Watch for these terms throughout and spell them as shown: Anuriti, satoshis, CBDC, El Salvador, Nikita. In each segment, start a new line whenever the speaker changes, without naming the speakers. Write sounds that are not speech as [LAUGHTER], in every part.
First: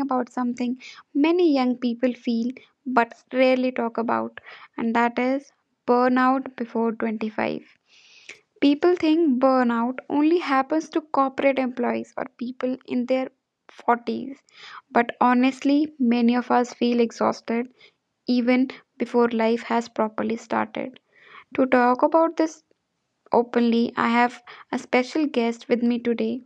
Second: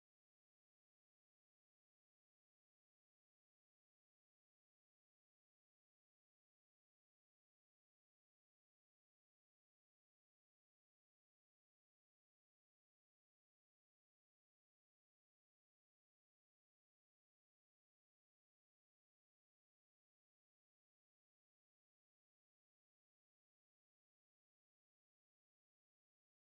about something many young people feel but rarely talk about, and that is burnout before 25. People think burnout only happens to corporate employees or people in their 40s, but honestly, many of us feel exhausted even before life has properly started. To talk about this openly, I have a special guest with me today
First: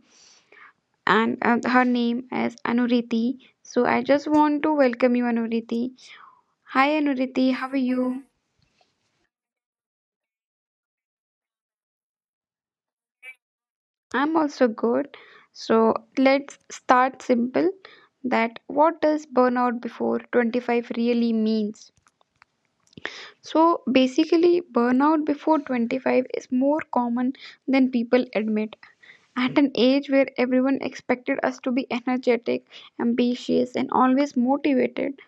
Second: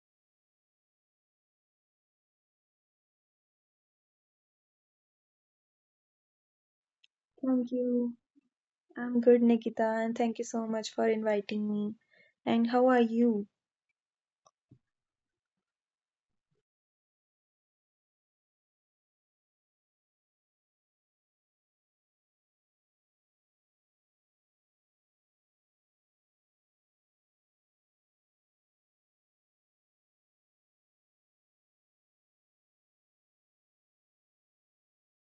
and her name is Anuriti. So I just want to welcome you, Anuriti. Hi, Anuriti, how
Thank
are
you.
you?
I'm good, Nikita, and thank you so much for inviting me. And how are you?
I'm also good. So let's start simple that what does burnout before 25 really means? So basically, burnout before 25 is more common than people admit. At an age where everyone expected us to be energetic, ambitious, and always motivated,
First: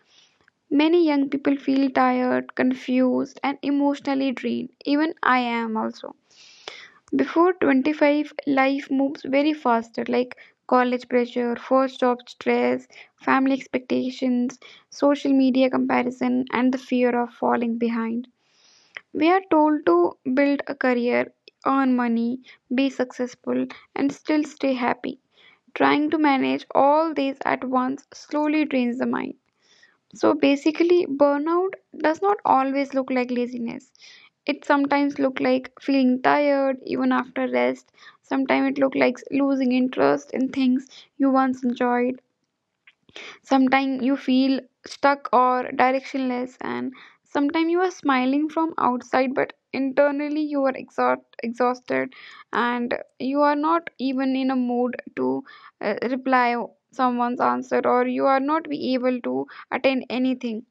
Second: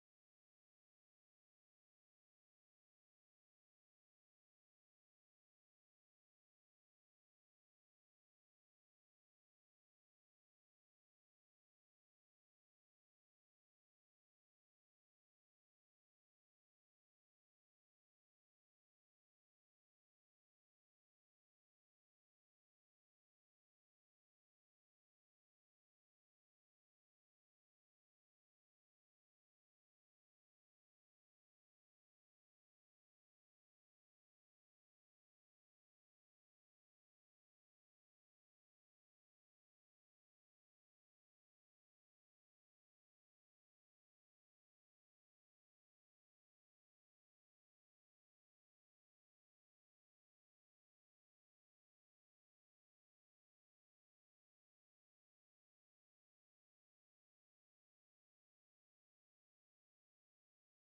many young people feel tired, confused, and emotionally drained. Even I am also. Before 25, life moves very faster, like college pressure, first job stress, family expectations, social media comparison, and the fear of falling behind. We are told to build a career, earn money, be successful, and still stay happy. Trying to manage all these at once slowly drains the mind. So basically, burnout does not always look like laziness. It sometimes look like feeling tired even after rest. Sometimes it look like losing interest in things you once enjoyed. Sometimes you feel stuck or directionless, and sometimes you are smiling from outside, but internally you are exhausted, and you are not even in a mood to reply someone's answer, or you are not be able to attend anything.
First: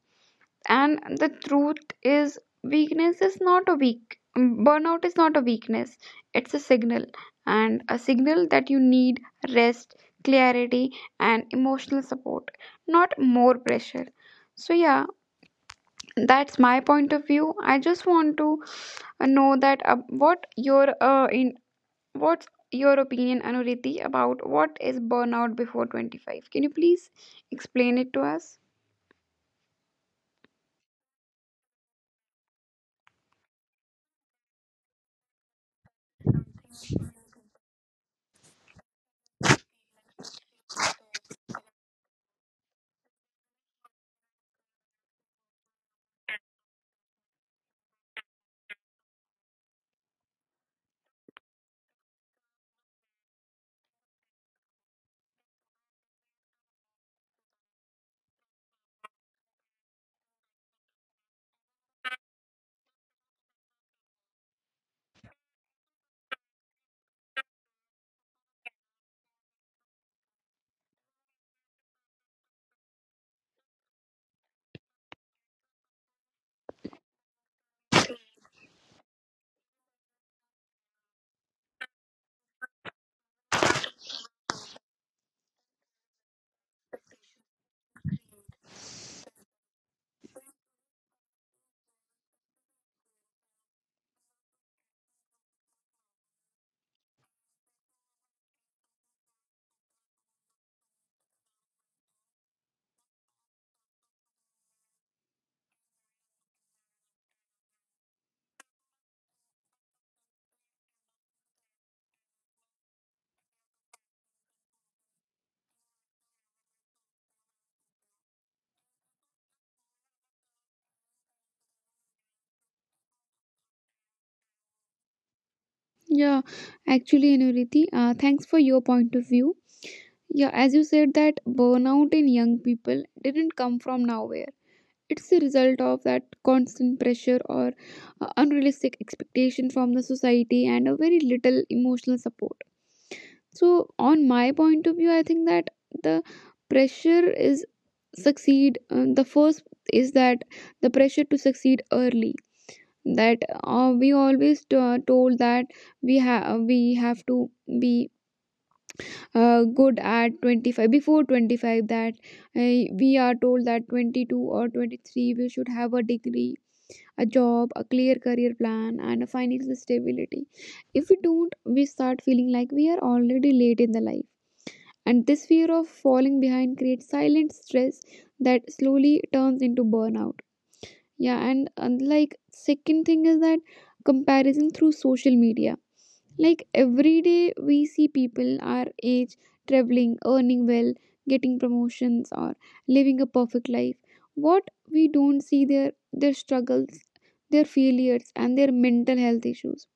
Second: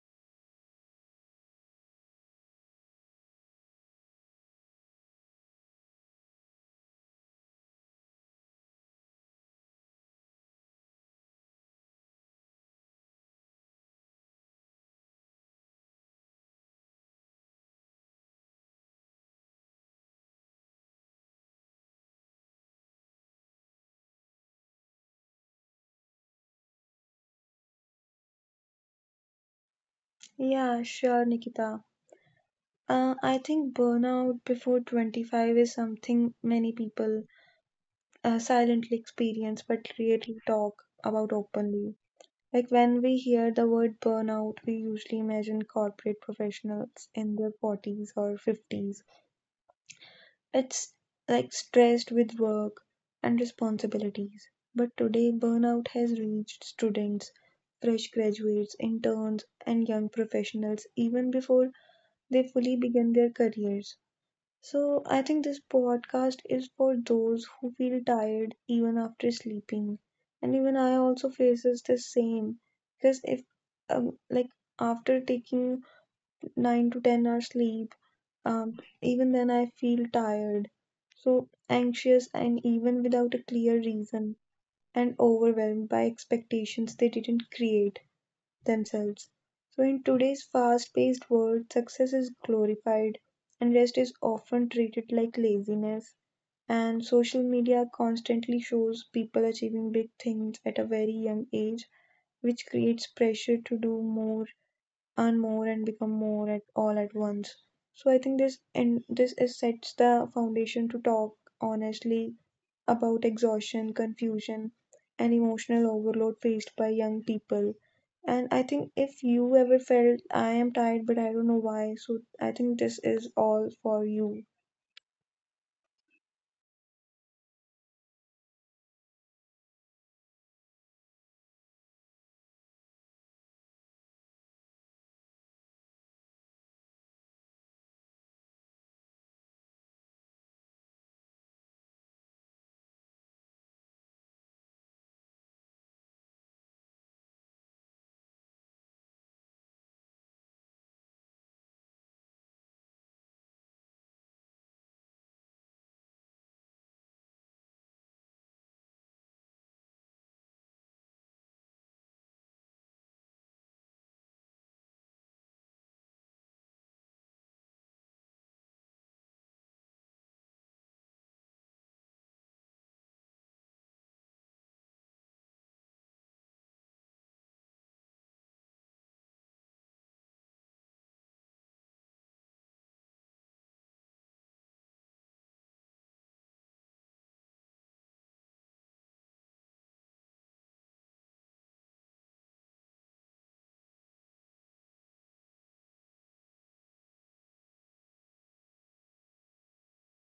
And the truth is weakness is not a burnout is not a weakness. It's a signal, and a signal that you need rest, clarity, and emotional support, not more pressure. So yeah, that's my point of view. I just want to know that what your uh, in what's your opinion, Anuriti, about what is burnout before 25? Can you please explain it to us?
Yeah, sure, Nikita. I think burnout before 25 is something many people silently experience but rarely talk about openly. Like when we hear the word burnout, we usually imagine corporate professionals in their 40s or 50s. It's like stressed with work and responsibilities. But today, burnout has reached students, fresh graduates, interns, and young professionals even before they fully begin their careers. So, I think this podcast is for those who feel tired even after sleeping. And even I also faces the same because if like after taking 9 to 10 hours sleep, even then, I feel tired, so anxious, and even without a clear reason, and overwhelmed by expectations they didn't create themselves. So, in today's fast paced world, success is glorified, and rest is often treated like laziness. And social media constantly shows people achieving big things at a very young age, which creates pressure to do more, earn more and become more at all at once. So I think this is sets the foundation to talk honestly about exhaustion, confusion, and emotional overload faced by young people. And I think if you ever felt I am tired but I don't know why, so I think this is all for you.
Yeah, actually, Anuriti, thanks for your point of view. Yeah, as you said, that burnout in young people didn't come from nowhere. It's the result of that constant pressure or unrealistic expectation from the society and a very little emotional support. So, on my point of view, I think that the pressure is succeed. The first is that the pressure to succeed early. That we always told that we have to be good at 25, that we are told that 22 or 23 we should have a degree, a job, a clear career plan, and a financial stability. If we don't, we start feeling like we are already late in the life, and this fear of falling behind creates silent stress that slowly turns into burnout. Yeah, and like second thing is that comparison through social media. Like every day we see people our age traveling, earning well, getting promotions or living a perfect life. What we don't see, their struggles, their failures, and their mental health issues.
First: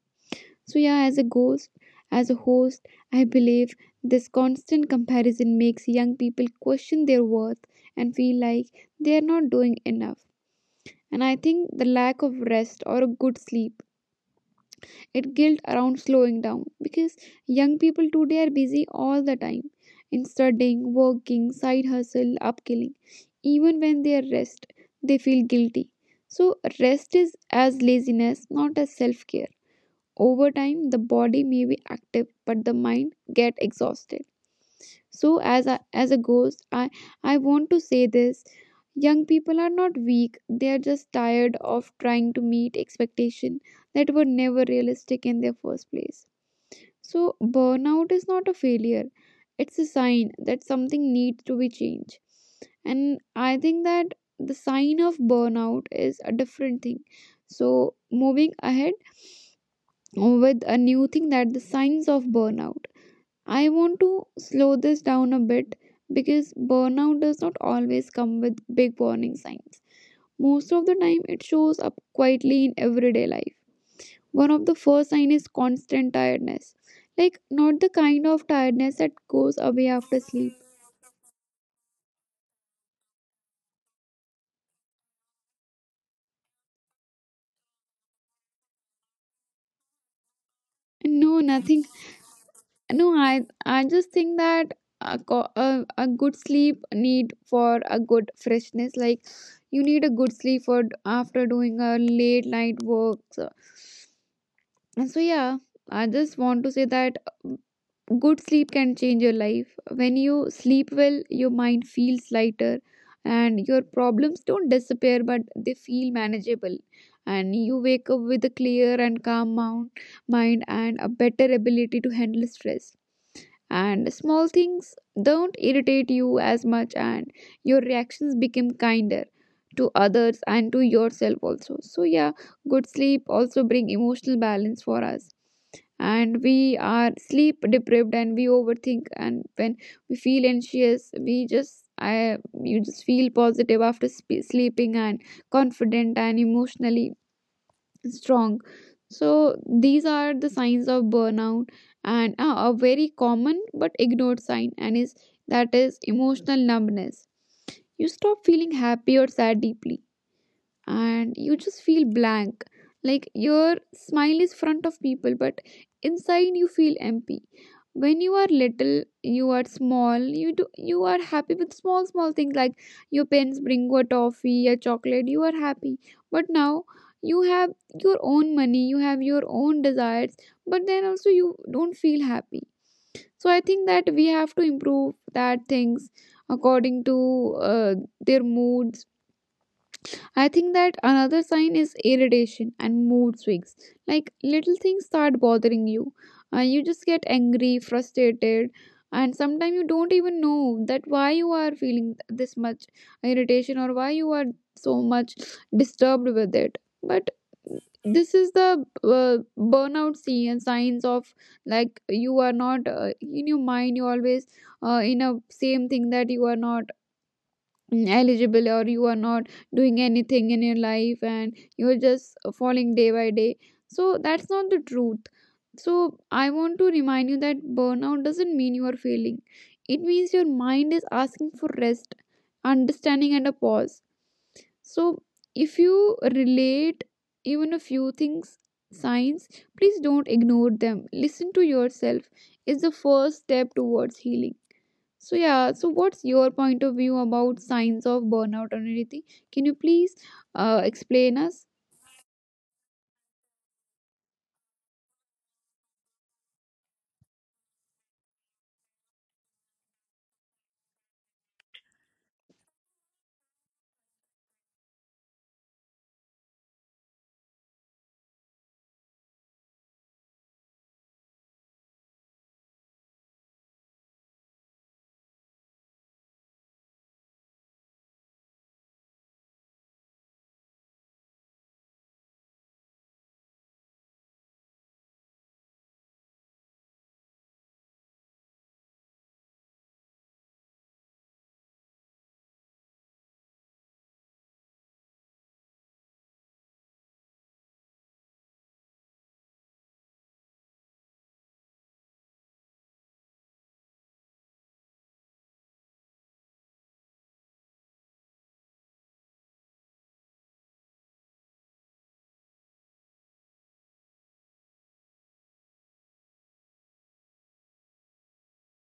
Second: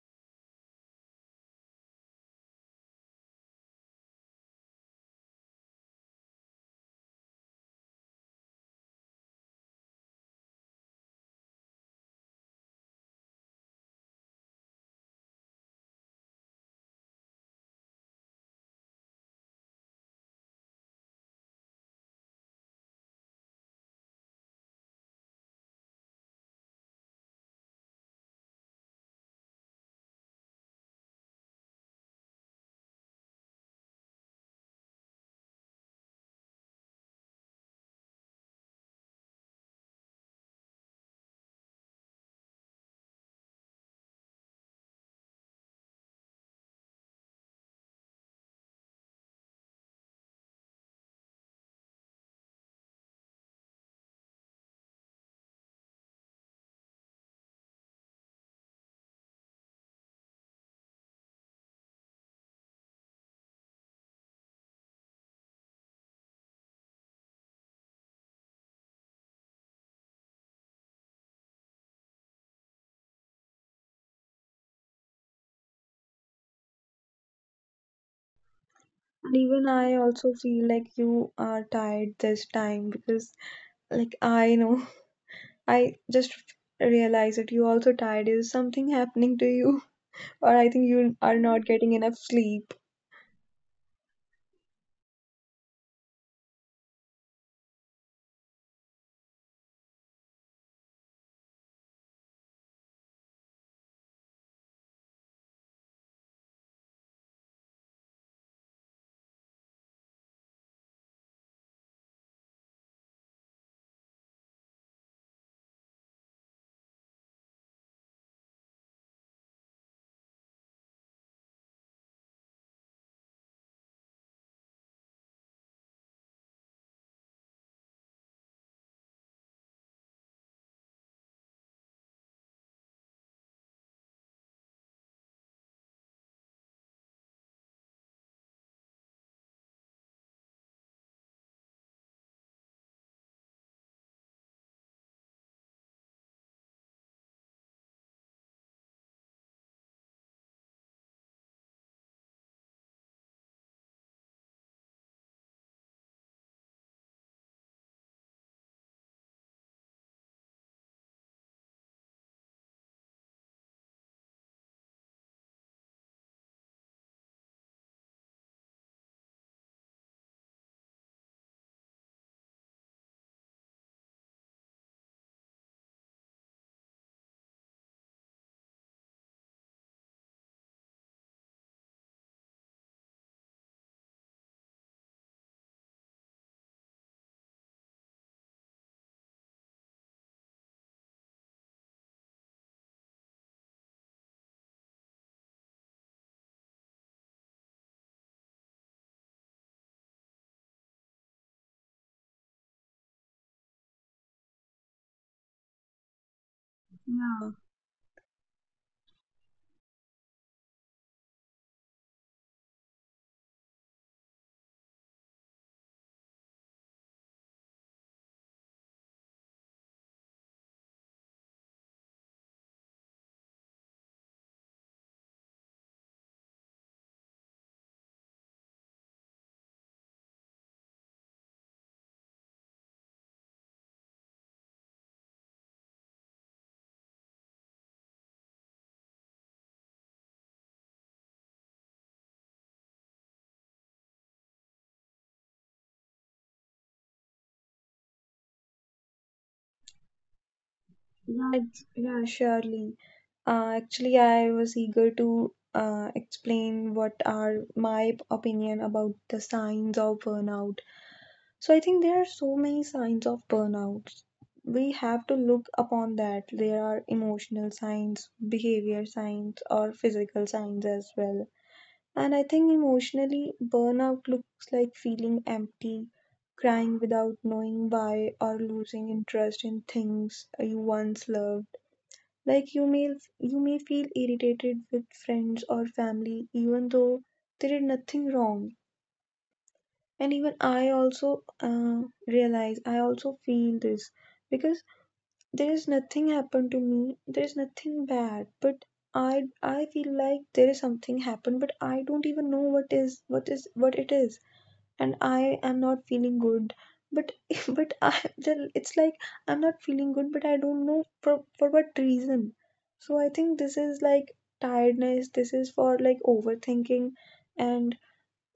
So, yeah, as a host, I believe this constant comparison makes young people question their worth and feel like they are not doing enough. And I think the lack of rest or a good sleep, it guilt around slowing down, because young people today are busy all the time in studying, working, side hustle, upskilling. Even when they are rest, they feel guilty. So rest is as laziness, not as self care. Over time, the body may be active but the mind get exhausted. So as a ghost, I want to say this, young people are not weak, they are just tired of trying to meet expectations that were never realistic in their first place. So burnout is not a failure, it's a sign that something needs to be changed. And I think that the sign of burnout is a different thing. So moving ahead with a new thing that the signs of burnout. I want to slow this down a bit because burnout does not always come with big warning signs. Most of the time, it shows up quietly in everyday life. One of the first signs is constant tiredness, like not the kind of tiredness that
And
goes
even
away
I
after
also
sleep.
feel like you are tired this time because like I know [LAUGHS] I just realized that you also tired. Is something happening to you? Or I think
No,
you are
nothing.
not getting enough sleep.
No, I just think that a good sleep need for a good freshness. Like you need a good sleep for after doing a late night work, so and so, yeah, I just want to say that uh, good sleep can change your life. When you sleep well, your mind feels lighter and your problems don't disappear, but they feel manageable. And you wake up with a clear and mind and a better ability to handle stress. And small things don't irritate you as much, and your reactions become kinder to others and to yourself also. So, yeah, good sleep also bring emotional balance for us, and we are sleep deprived and we overthink, and when we feel anxious we just I you just feel positive after sleeping, and confident and emotionally strong. So these are the signs of burnout. And a very common but ignored sign and is that is emotional numbness. You stop feeling happy or sad deeply, and you just feel blank, like your smile is front of people but inside you feel empty. When you are little, you are small, you are happy with small small things, like your parents bring you a toffee, a chocolate, you are happy. But now you have your own money, you have your own desires, but then also you don't feel happy. So I think that we have to improve that things according to their moods. I think that another sign is irritation and mood swings. Like little things start bothering you. You just get angry, frustrated, and sometimes you don't even know that why you are feeling this much irritation or why you are so much disturbed with it. But
Yeah,
this is the burnout signs of, like, you are not in your mind, you always in a same thing that you are not eligible, or you are not doing anything in your life and you're just falling day by day. So that's not the truth. So I want to remind you that burnout doesn't mean you are failing, it means your mind is asking for rest, understanding, and a pause. So if you relate even a few things, signs, please don't ignore them. Listen to yourself is the first step towards healing. So yeah, so what's your point of view about signs of burnout on anything? Can you please explain us?
yeah, yeah, surely. Actually, I was eager to explain what are my opinion about the signs of burnout. So I think there are so many signs of burnout. We have to look upon that. There are emotional signs, behavior signs, or physical signs as well. And I think emotionally, burnout looks like feeling empty, crying without knowing why, or losing interest in things you once loved. Like you may feel irritated with friends or family, even though they did nothing wrong. And even I also realize I also feel this because there is nothing happened to me, there is nothing bad, but I feel like there is something happened, but I don't even know what is what it is. And I am not feeling good, but [LAUGHS] but I then it's like I'm not feeling good but I don't know for what reason. So I think this is like tiredness, this is for like overthinking. And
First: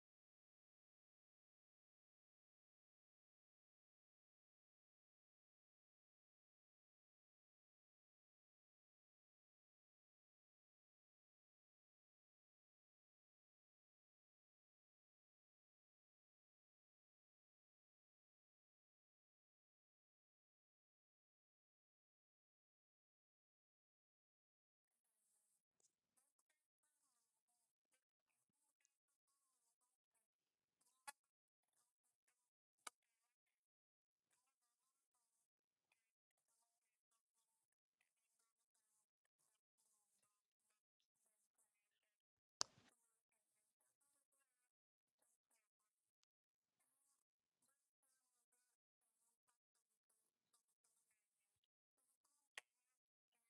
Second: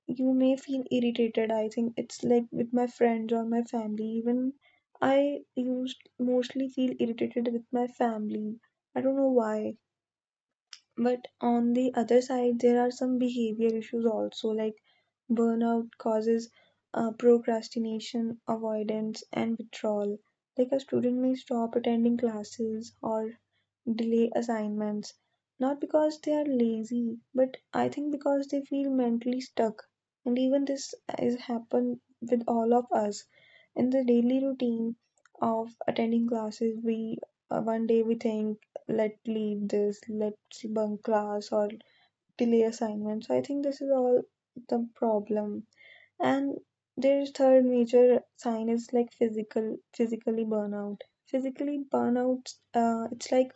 you may feel irritated. I think it's like with my friends or my family. Even I used mostly feel irritated with my family. I don't know why. But on the other side, there are some behavior issues also, like burnout causes procrastination, avoidance, and withdrawal. Like a student may stop attending classes or delay assignments, not because they are lazy, but I think because they feel mentally stuck. And even this is happen with all of us. In the daily routine of attending classes, we one day we think, let's leave this, let's bunk class or delay assignments. So I think this is all the problem. And there's third major sign is like physically burnout. Physically burnout, it's like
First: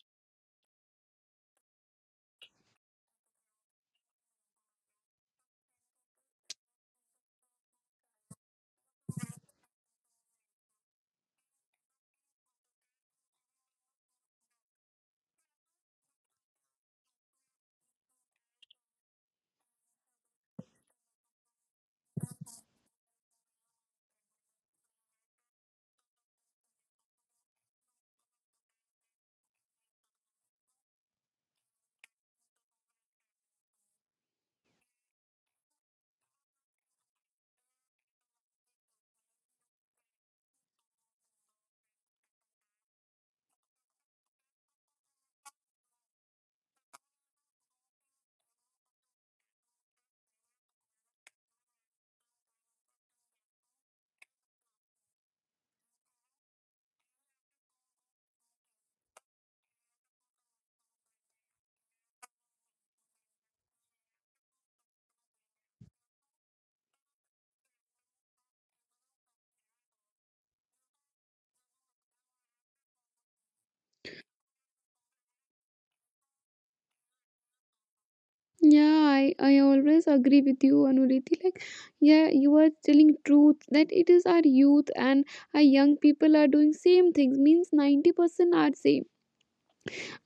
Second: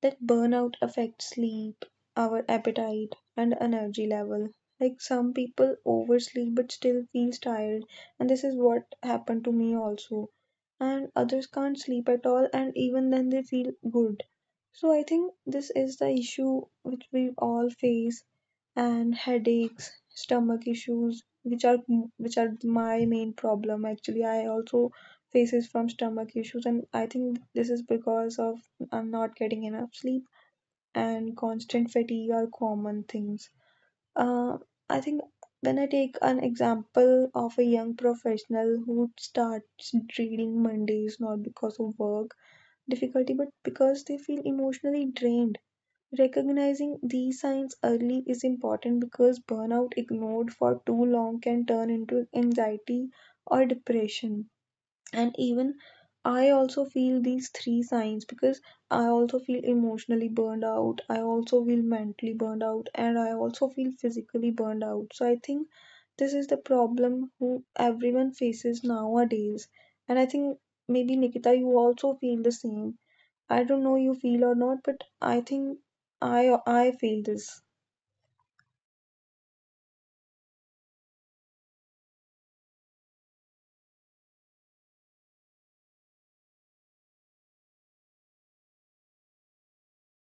that burnout affects sleep, our appetite, and energy level. Like some people oversleep but still feels tired, and this is what happened to me also. And others can't sleep at all, and even then they feel good. So I think this is the issue which we all face and headaches, stomach issues, which are my main problem. Actually, I also faces from stomach issues, and I think this is because of I'm not getting enough sleep and constant fatigue are common things. Uh, I think when I take an example of a young professional who starts dreading Mondays not because of work difficulty but because they feel emotionally drained. Recognizing these signs early is important because burnout ignored for too long can turn into anxiety or depression. And even I also feel these three signs because I also feel emotionally burned out, I also feel mentally burned out, and I also feel physically burned out. So I think this is the problem who everyone faces nowadays. And I think maybe Nikita, you also feel the same. I don't know you feel or not, but I think I feel this.
Yeah, I always agree with you, Anuriti. Like, yeah, you are telling truth that it is our youth and our young people are doing same things. Means 90% are same.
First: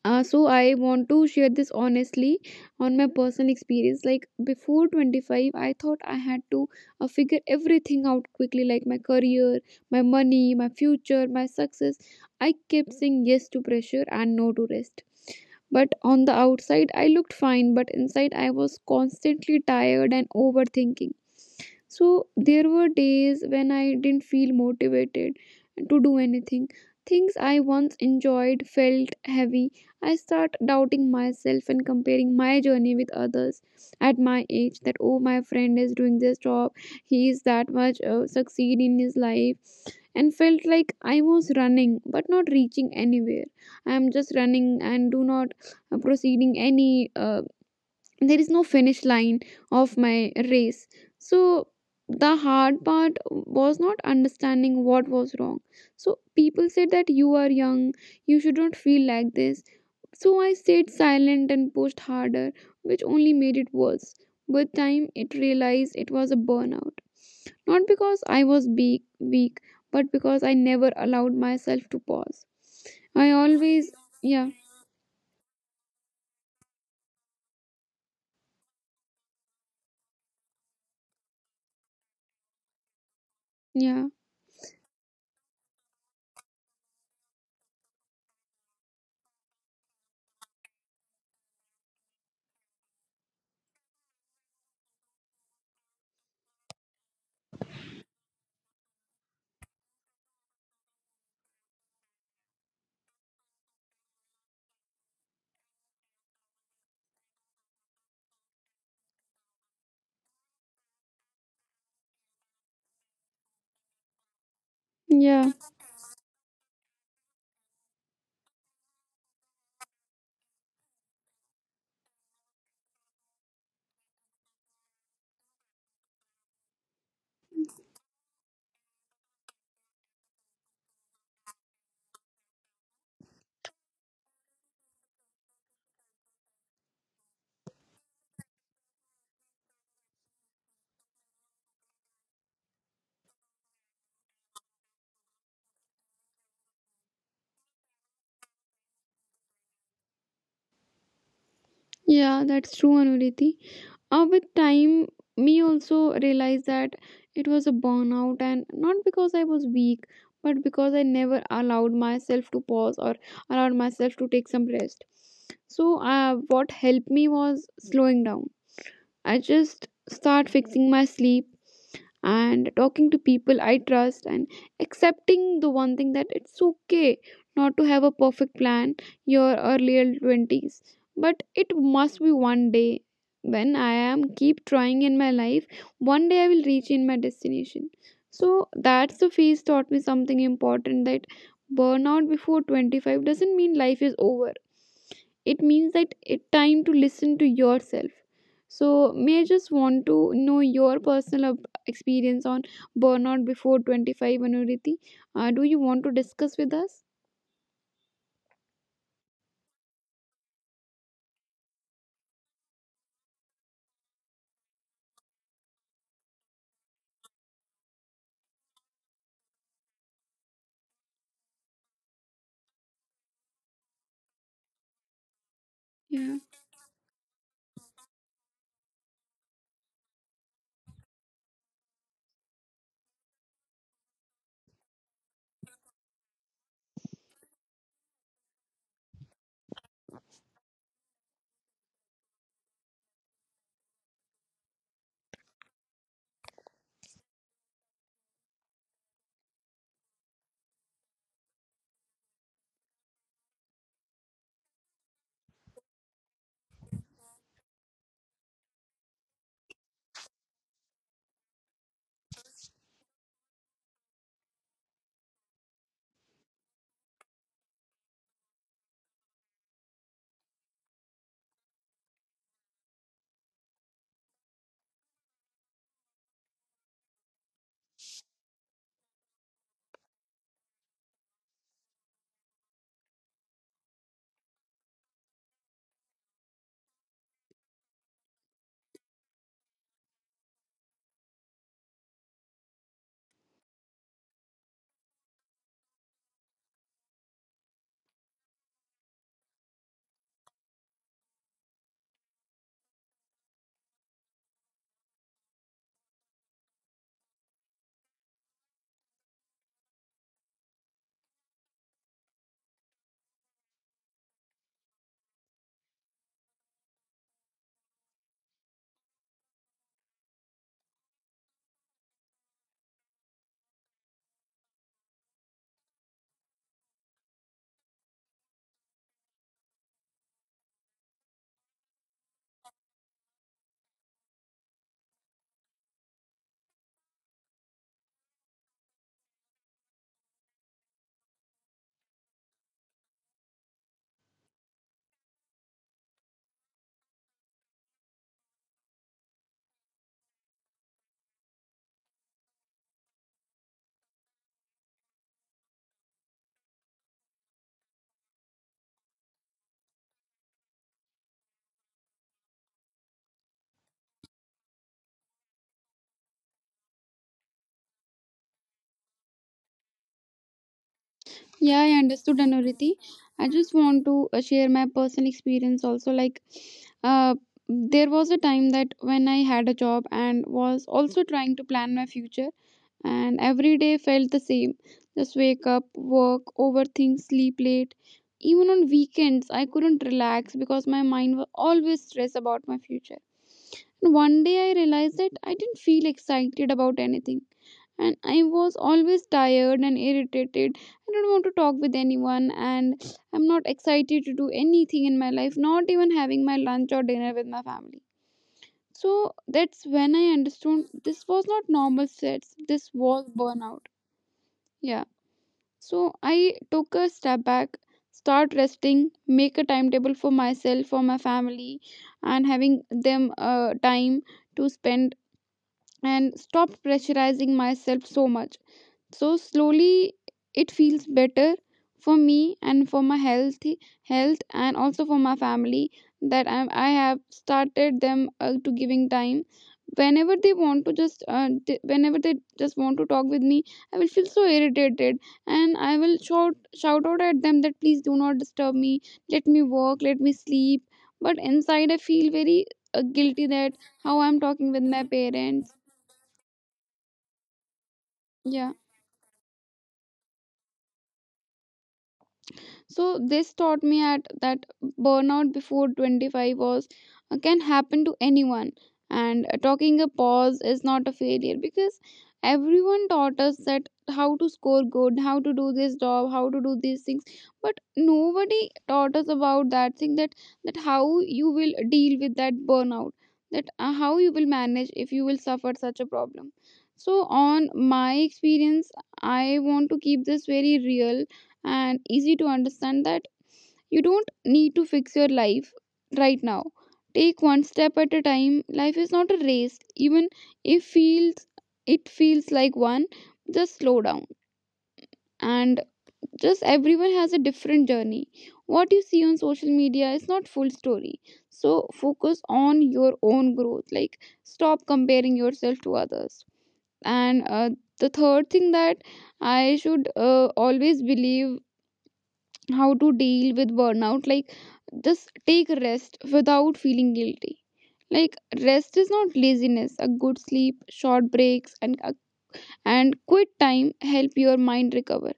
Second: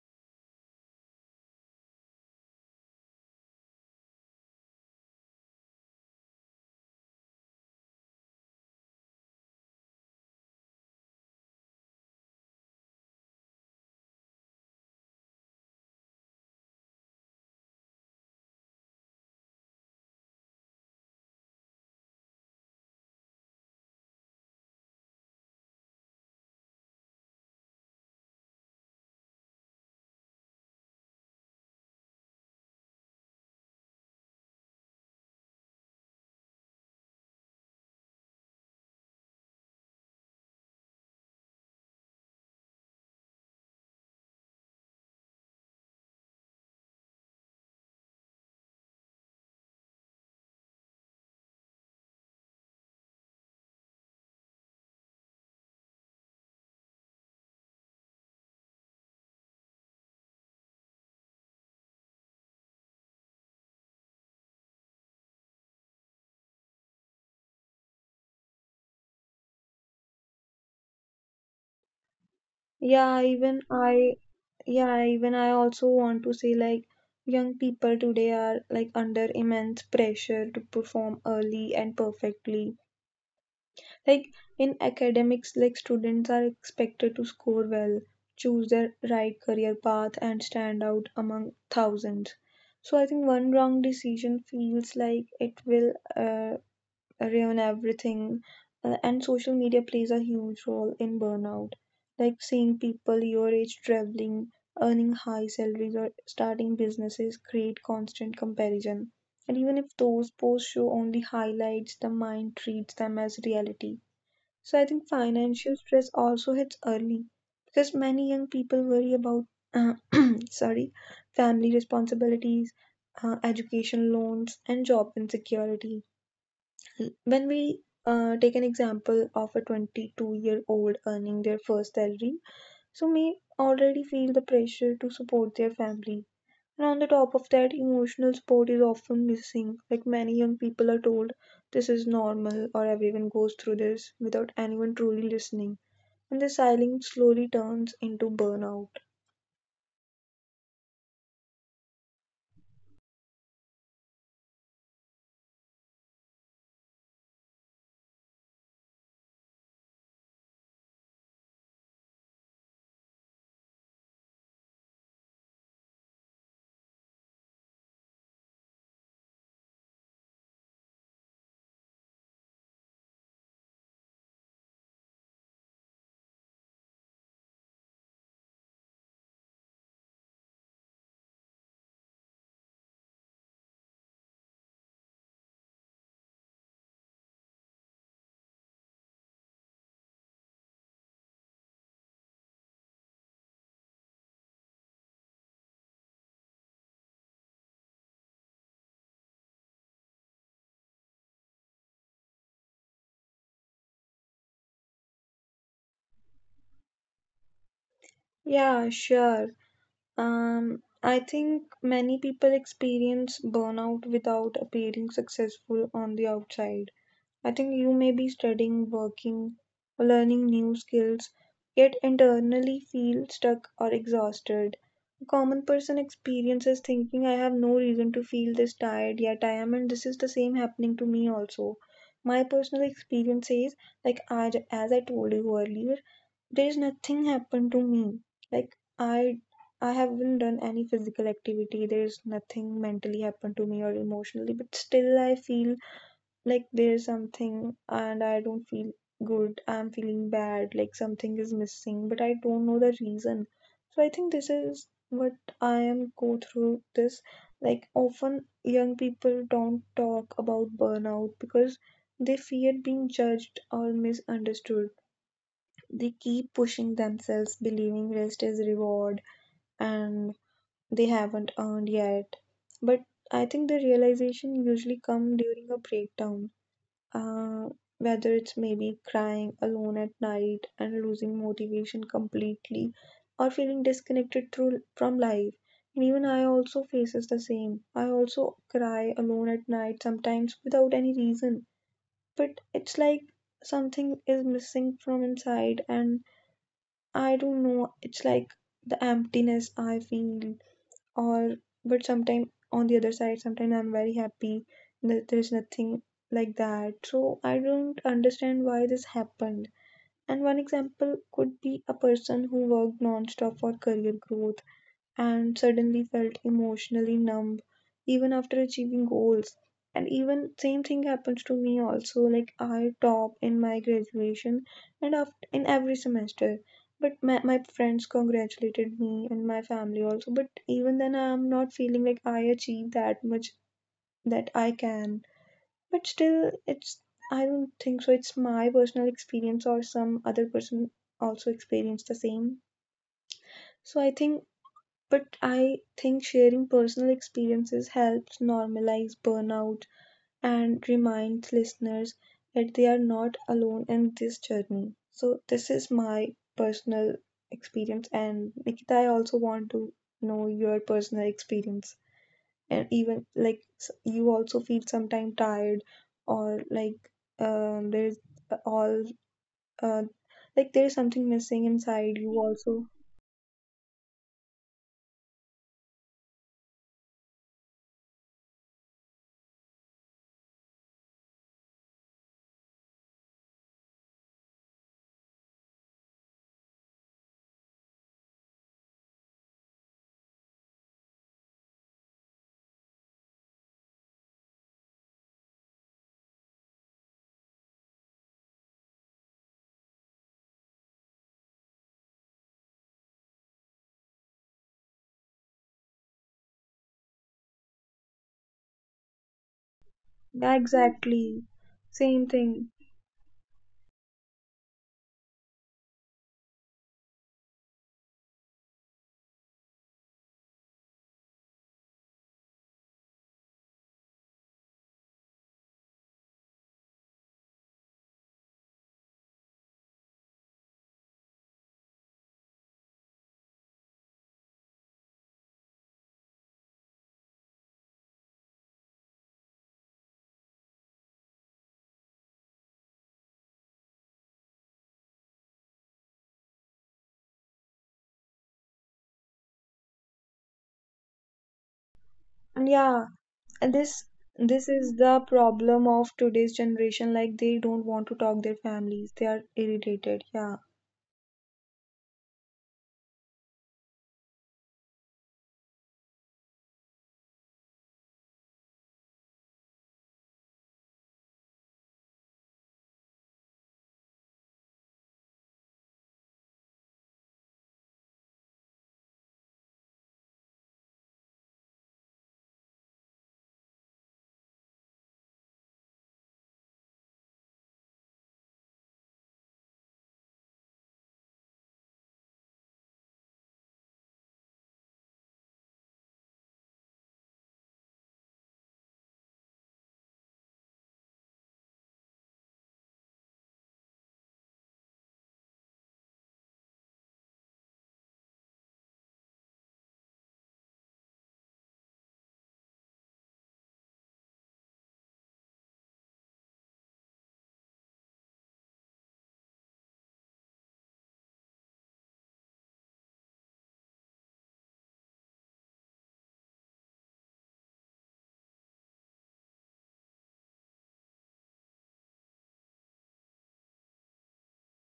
So I want to share this honestly on my personal experience. Like before 25, I thought I had to figure everything out quickly, like my career, my money, my future, my success. I kept saying yes to pressure and no to rest. But on the outside, I looked fine, but inside, I was constantly tired and overthinking. So there were days when I didn't feel motivated to do anything. Things I once enjoyed felt heavy. I start doubting myself and comparing my journey with others at my age, that oh, my friend is doing this job, he is that much succeed in his life, and felt like I was running but not reaching anywhere. I am just running and do not proceeding any there is no finish line of my race. So the hard part was not understanding what was wrong. So people said that you are young, you should not feel like this, so I stayed silent and pushed harder, which only made it worse. With time, it realized it was a burnout, not because I was weak, but because I never allowed myself to pause. I
Yeah,
always yeah.
even I also want to say like young people today are like under immense pressure to perform early and perfectly.
Yeah,
Like in academics, like students are expected to score well, choose their right career path and stand out among thousands. So I think one wrong decision feels like it will ruin everything. And social media plays a huge role in burnout. Like seeing people your age traveling, earning high salaries, or starting businesses create constant comparison. And even if those posts show only highlights, the mind treats them as reality. So I think
yeah,
financial stress also hits early because many young people worry about [CLEARS THROAT] sorry, family responsibilities, education loans, and job insecurity when we take an example of a 22-year-old earning their first salary, so may already feel the pressure to support their family. And on the top of that, emotional support is often missing. Like many young people are told, this is normal, or everyone goes through this without anyone truly listening. And the silence slowly turns into burnout.
yeah, that's true, Anuriti. Uh, with time, me also realized that it was a burnout, and not because I was weak, but because I never allowed myself to pause or allowed myself to take some rest. So what helped me was slowing down. I just start fixing my sleep and talking to people I trust and accepting the one thing that it's okay not to have a perfect plan your earlier 20s, but it must be one day when I am keep trying in my life, one day I will reach in my destination. So that's the phase taught me something important, that burnout before 25 doesn't mean life is over, it means that it's time to listen to yourself. So, may I just want to know your personal experience on burnout before 25, Anuriti? Do you want to discuss with us?
Yeah, sure. I think many people experience burnout without appearing successful on the outside. I think you may be studying, working, or learning new skills, yet internally feel stuck or exhausted. A common person
Yeah,
experiences thinking, I have no reason to feel this tired, yet I am, and this is the same happening to me also. My personal experience is, like, I, as I told you earlier, there is nothing happened to me. Like, I haven't done any physical activity. There is nothing mentally happened to me or emotionally, but still I feel like there's something, and I don't feel good, I'm feeling bad, like something is missing but I don't know the reason. So I think this is what I am go through this. Like often young people don't talk about burnout because they fear being judged or misunderstood. They keep pushing themselves believing rest is reward, and they haven't earned yet. But I think the realization usually come during a breakdown, uh, whether it's maybe crying alone at night and losing motivation completely, or feeling disconnected through from life. And even I also faces the same, I also cry alone at night sometimes without any reason, but it's like something is missing from inside, and I don't know, it's like the emptiness I feel. Or but sometimes on the other side, sometimes I'm very happy that there's nothing like that, so I don't understand why this happened. And one example could be a person who worked non-stop for career growth and suddenly felt emotionally numb even after achieving goals. And even same thing happens to me also, like I top in my graduation and after, in every semester, but my friends congratulated me and my family also, but even then I am not feeling like I achieved that much that I can. But still it's, I don't think so it's my personal experience or some other person also experienced the same. So i think but I think sharing personal experiences helps normalize burnout and reminds listeners that they are not alone in this journey. So, this is my personal experience, and Nikita, I also want to know your personal experience. And even like you also feel sometimes tired, or like there's all uh, like there's something
yeah, I
missing
understood,
inside you,
Anuriti.
also.
I just want to share my personal experience also. Like, uh, there was a time that when I had a job and was also trying to plan my future, and every day felt the same. Just wake up, work, overthink, sleep late. Even on weekends, I couldn't relax because my mind was always stressed about my future. And one day I realized that I didn't feel excited about anything. And I was always tired and irritated. I don't want to talk with anyone, and I'm not excited to do anything in my life, not even having my lunch or dinner with my family. So that's when I understood
Yeah,
this was not
exactly.
normal stress,
Same
this
thing.
was burnout. Yeah. So I took a step back, start resting, make a timetable for myself, for my family, and having them time to spend, and stop pressurizing myself so much. So slowly it feels better for me and for my health and also for my family. That I have started them to giving time whenever they want to, just whenever they just want to talk with me, I will feel so irritated, and I will shout out at them that please do not disturb me, let me work, let me sleep. But inside I feel very guilty
Yeah,
that how
and
I'm
this
talking with my
this is
parents.
the problem of today's generation. Like they don't want to
Yeah.
talk their families. They are irritated. Yeah.
So this taught me at that burnout before 25 was can happen to anyone, and talking a pause is not a failure, because everyone taught us that how to score good, how to do this job, how to do these things, but nobody taught us about that thing that how you will deal with that burnout, that how you will manage if you will suffer such a problem. So on my experience, I want to keep this very real and easy to understand that you don't need to fix your life right now. Take one step at a time. Life is not a race, even if feels it feels like one. Just slow down, and just everyone has a different journey. What you see on social media is not full story. So focus on your own growth. Like stop comparing yourself to others. And the third thing that I should always believe how to deal with burnout, like just take rest without feeling guilty. Like rest is not laziness. A good sleep, short breaks, and quiet time help your mind recover.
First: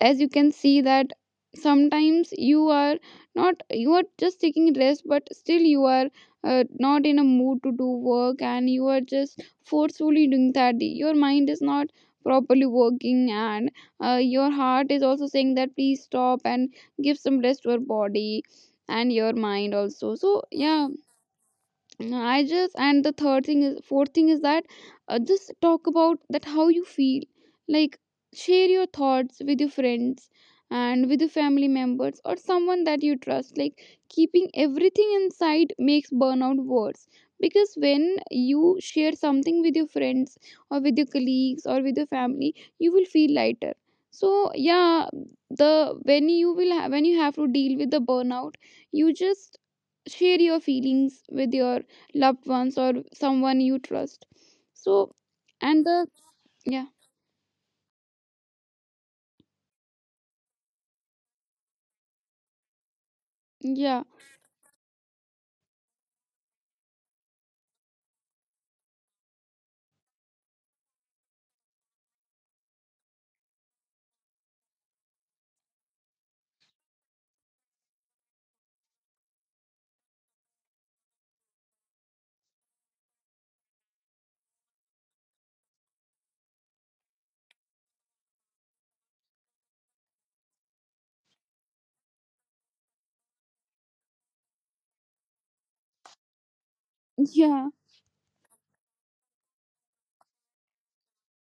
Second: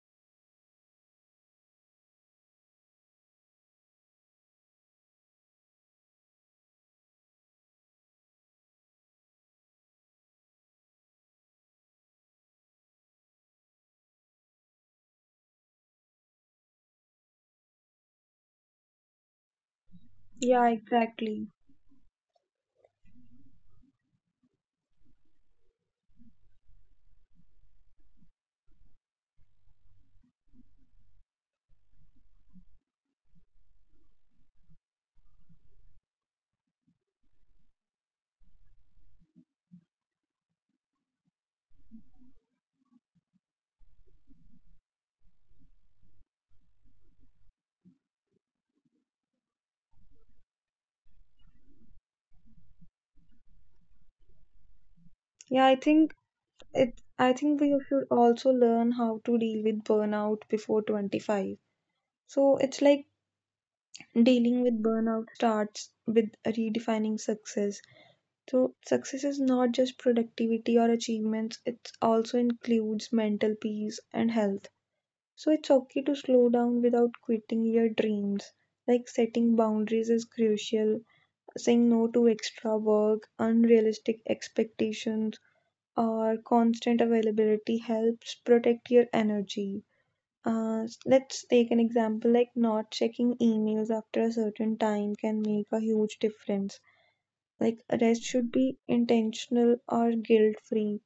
As you can see that sometimes you are not you are just taking rest, but still you are not in a mood to do work, and you are just forcefully doing that. Your mind is not properly working, and your heart is also saying that please stop and give some rest to your body and your mind also. So
Yeah,
yeah.
exactly.
No, I just, and the third thing is fourth thing is that just talk about that how you feel. Like share your thoughts with your friends and with your family members or someone that you trust. Like keeping everything inside makes burnout worse, because when you share something with your friends or with your colleagues or with your family, you will feel lighter. So yeah, the when you will when you have to deal with the burnout, you just share your feelings with your loved ones or someone you trust. So
Yeah, I
and
think
the yeah,
it I think we should also learn how to deal with burnout before 25. So it's like
yeah,
dealing with burnout starts with redefining success. So success is not just productivity or achievements, it also includes mental peace and health. So it's okay to slow down without quitting your dreams. Like setting boundaries is crucial, saying no to extra work, unrealistic expectations, or constant availability helps protect your energy. Let's take an example like not checking emails after a certain time can make a huge difference.
[LAUGHS] yeah.
Like, rest should be intentional or guilt free.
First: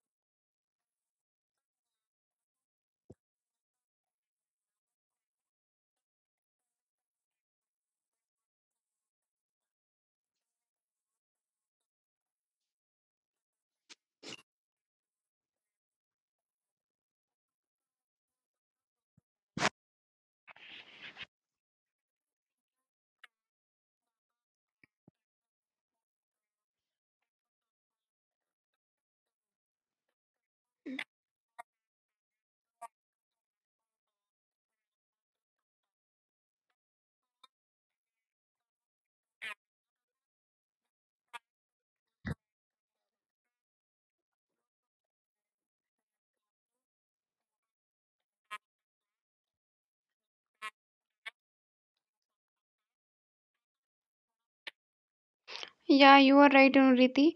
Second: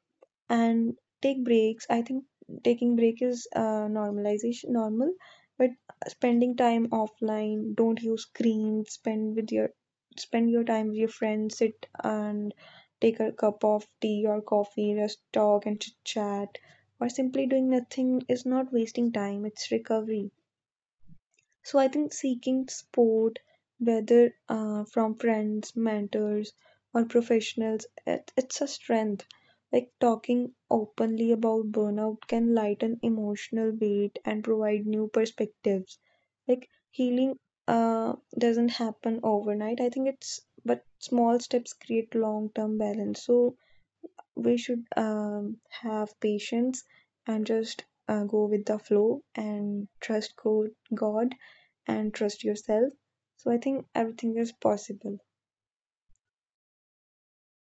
And take breaks, I think taking break is normal, but spending time offline, don't use screens, spend your time with your friends, sit and take a cup of tea or coffee, just talk and chit chat, or simply doing nothing is not wasting time, it's recovery. So I think seeking support, whether from friends, mentors, or professionals, it's a strength. Like talking openly about burnout can lighten emotional weight and provide new perspectives. Like healing doesn't happen overnight. I think it's but small steps create long term balance. So we should have patience and just go with the flow and trust God and trust yourself. So I think everything is possible.
Yeah, you are right, Riti,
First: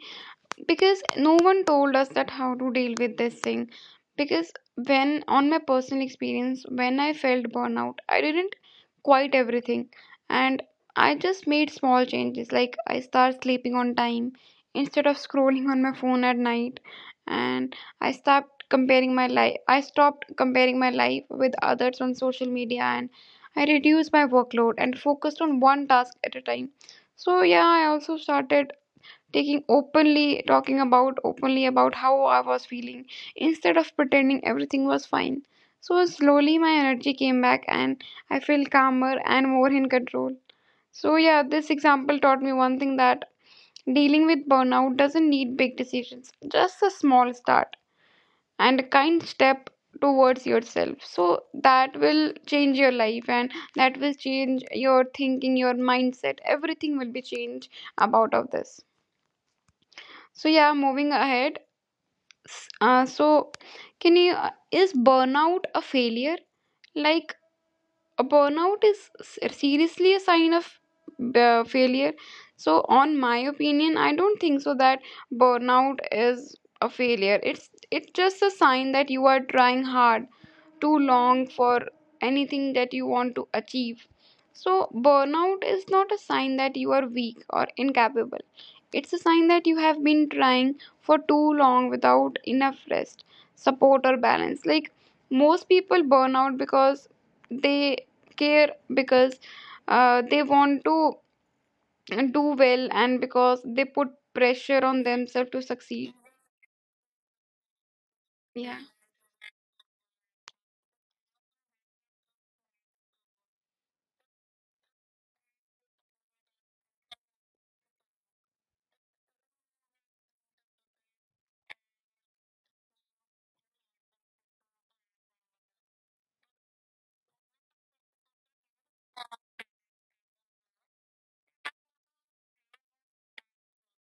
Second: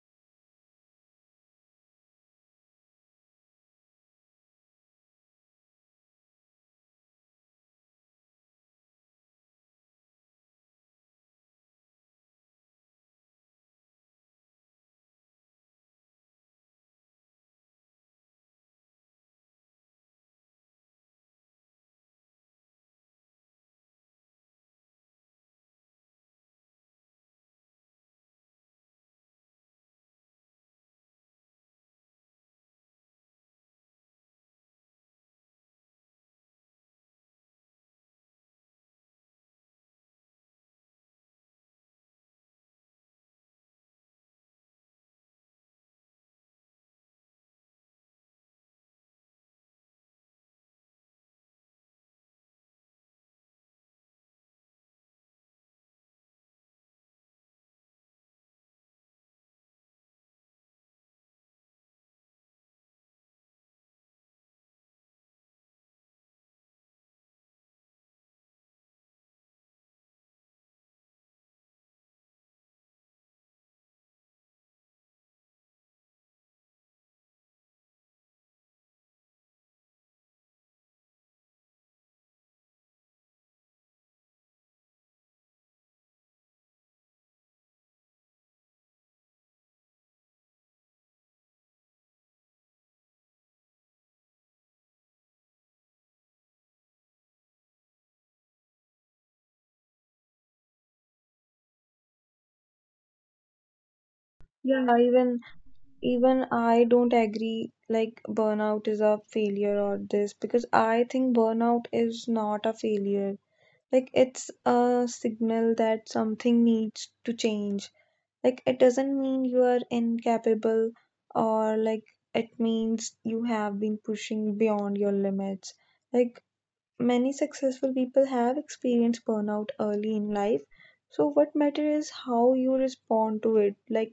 because no one told us that how to deal with this thing. Because when on my personal experience, when I felt burnout, I didn't quite everything, and I just made small changes, like I start sleeping on time instead of scrolling on my phone at night. And I stopped comparing my life with others on social media, and I reduced my workload and focused on one task at a time. So yeah, I also started taking openly talking about openly about how I was feeling instead of pretending everything was fine. So slowly my energy came back, and I felt calmer and more in control. So yeah, this example taught me one thing, that dealing with burnout doesn't need big decisions, just a small start and a kind step towards yourself. So that will change your life, and that will change your thinking, your mindset, everything will be changed about of this. So yeah, moving ahead, so, can you, is burnout a failure? Like, a burnout is seriously a sign of failure. So on my opinion, I don't think so that burnout is a failure. It's just a sign that you are trying hard too long for anything that you want to achieve. So burnout is not a sign that you are weak or incapable. It's a sign that you have been trying for too long without enough rest, support, or balance. Like most people burn out because they care, because they want to do well, and because they put pressure
Yeah,
on
even
themselves to succeed.
even I don't agree like burnout
Yeah.
is a failure or this because I think burnout is not a failure. Like it's a signal that something needs to change, like it doesn't mean you are incapable, or like it means you have been pushing beyond your limits. Like many successful people have experienced burnout early in life, so what matters is how you respond to it. Like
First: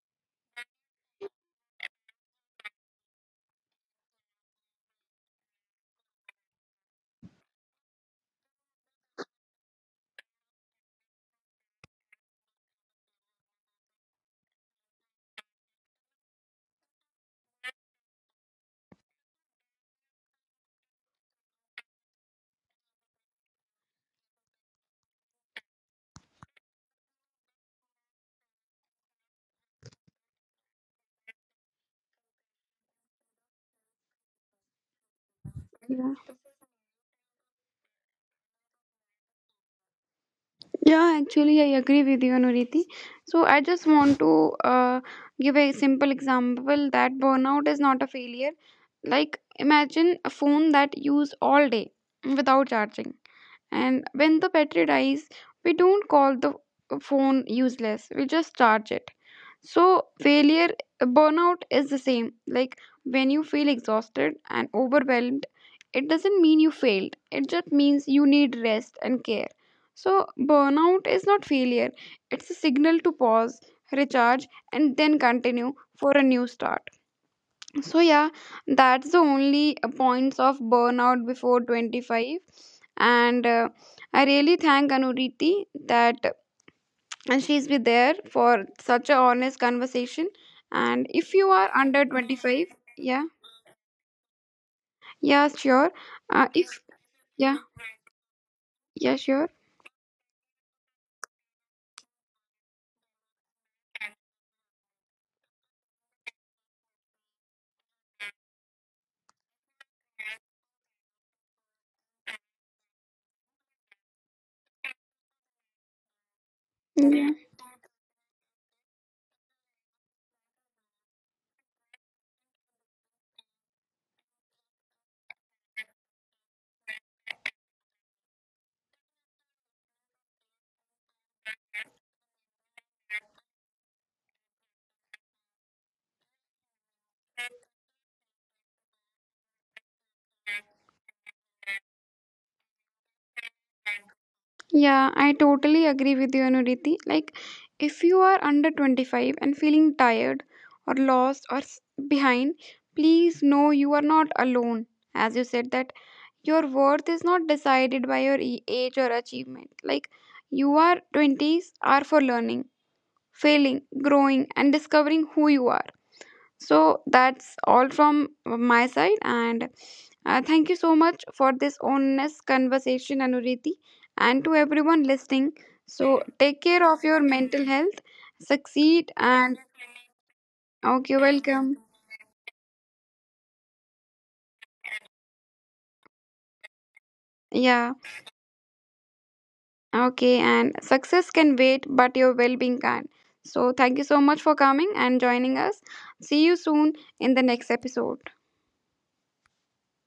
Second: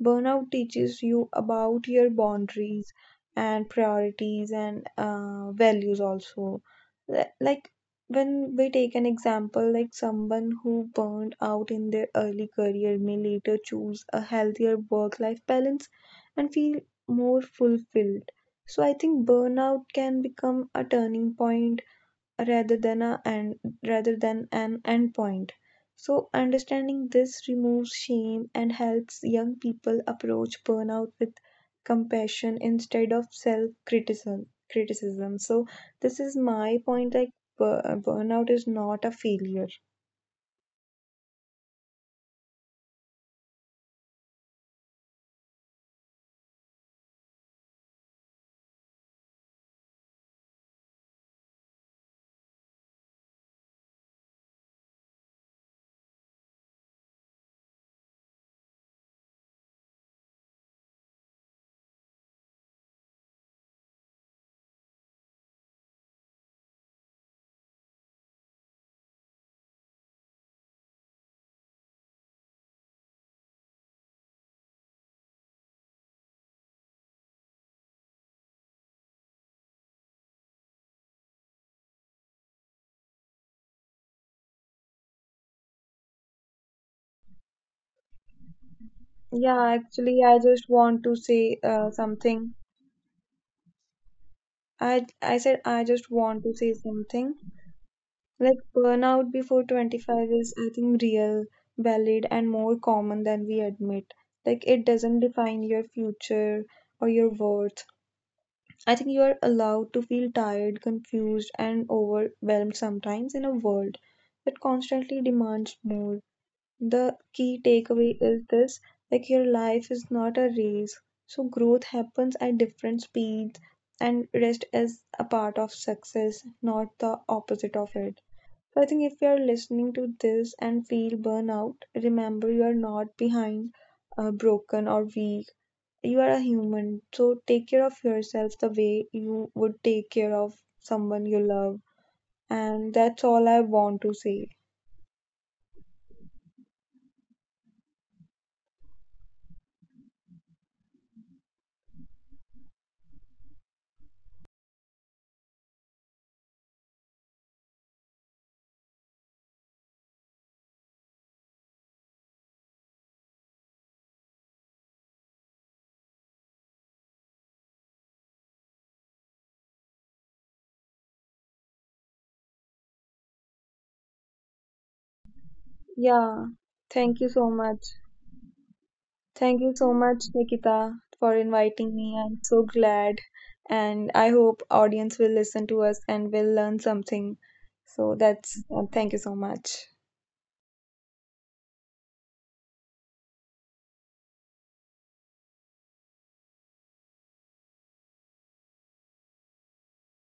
burnout teaches you about your boundaries and priorities and values also. Like when we take an example, like someone who burned out in their early career may later choose a healthier work-life balance and feel more fulfilled. So I think burnout can become a turning point rather than a and rather than an endpoint. So understanding this removes shame and helps young people approach burnout with compassion instead of self criticism. So this is my point, like burnout is not a failure.
Yeah, actually, I agree with you, Nuriti. So I just want to uh, give a simple example that burnout is not a failure. Like, imagine a phone that use all day without charging, and when the battery dies, we don't call the phone useless. We just charge it. So, burnout is the same. Like, when you feel exhausted and overwhelmed, it doesn't mean you failed. It just means you need rest and care. So, burnout is not failure, it's a signal to pause, recharge, and then continue for a new start. So, yeah, that's the only points of burnout before 25. And I really thank Anuriti that she's been there for such an
Yeah,
honest
actually I
conversation.
just want to
And if
say
you are under
something.
25, yeah,
I
yeah,
said I
sure.
just want to say
If,
something.
yeah,
Like
yeah,
burnout
sure.
before 25 is, I think, real, valid, and more common than we admit. Like it doesn't define your future or your worth. I think you are allowed to feel tired, confused, and overwhelmed sometimes in a world that constantly demands more. The
Yeah.
key takeaway is this, like your life is not a race. So growth happens at different speeds, and rest is a part of success, not the opposite of it. So I think if you are listening to this and feel burnout, remember you are not behind, broken, or weak. You are a human. So take care of yourself the way you would take care of someone you love. And that's all I want to say.
Yeah, I totally agree with you, Anuriti. Like, if you are under 25 and feeling tired or lost or behind, please know you are not alone. As you said, that your worth is not decided by your age or achievement. Like, your 20s are for learning, failing, growing, and discovering who you are. So that's all from my side, and thank you so much for this honest conversation, Anuriti, and to everyone listening.
Yeah.
So take
Thank you
care of
so
your
much.
mental health, succeed,
Thank you so
and
much, Nikita, for
okay,
inviting
welcome.
me. I'm so glad. And I hope audience will listen to us and will learn something. So
Yeah,
that's thank you so much.
okay, and success can wait, but your well being can't. So thank you so much for coming and joining us. See you soon in the next episode.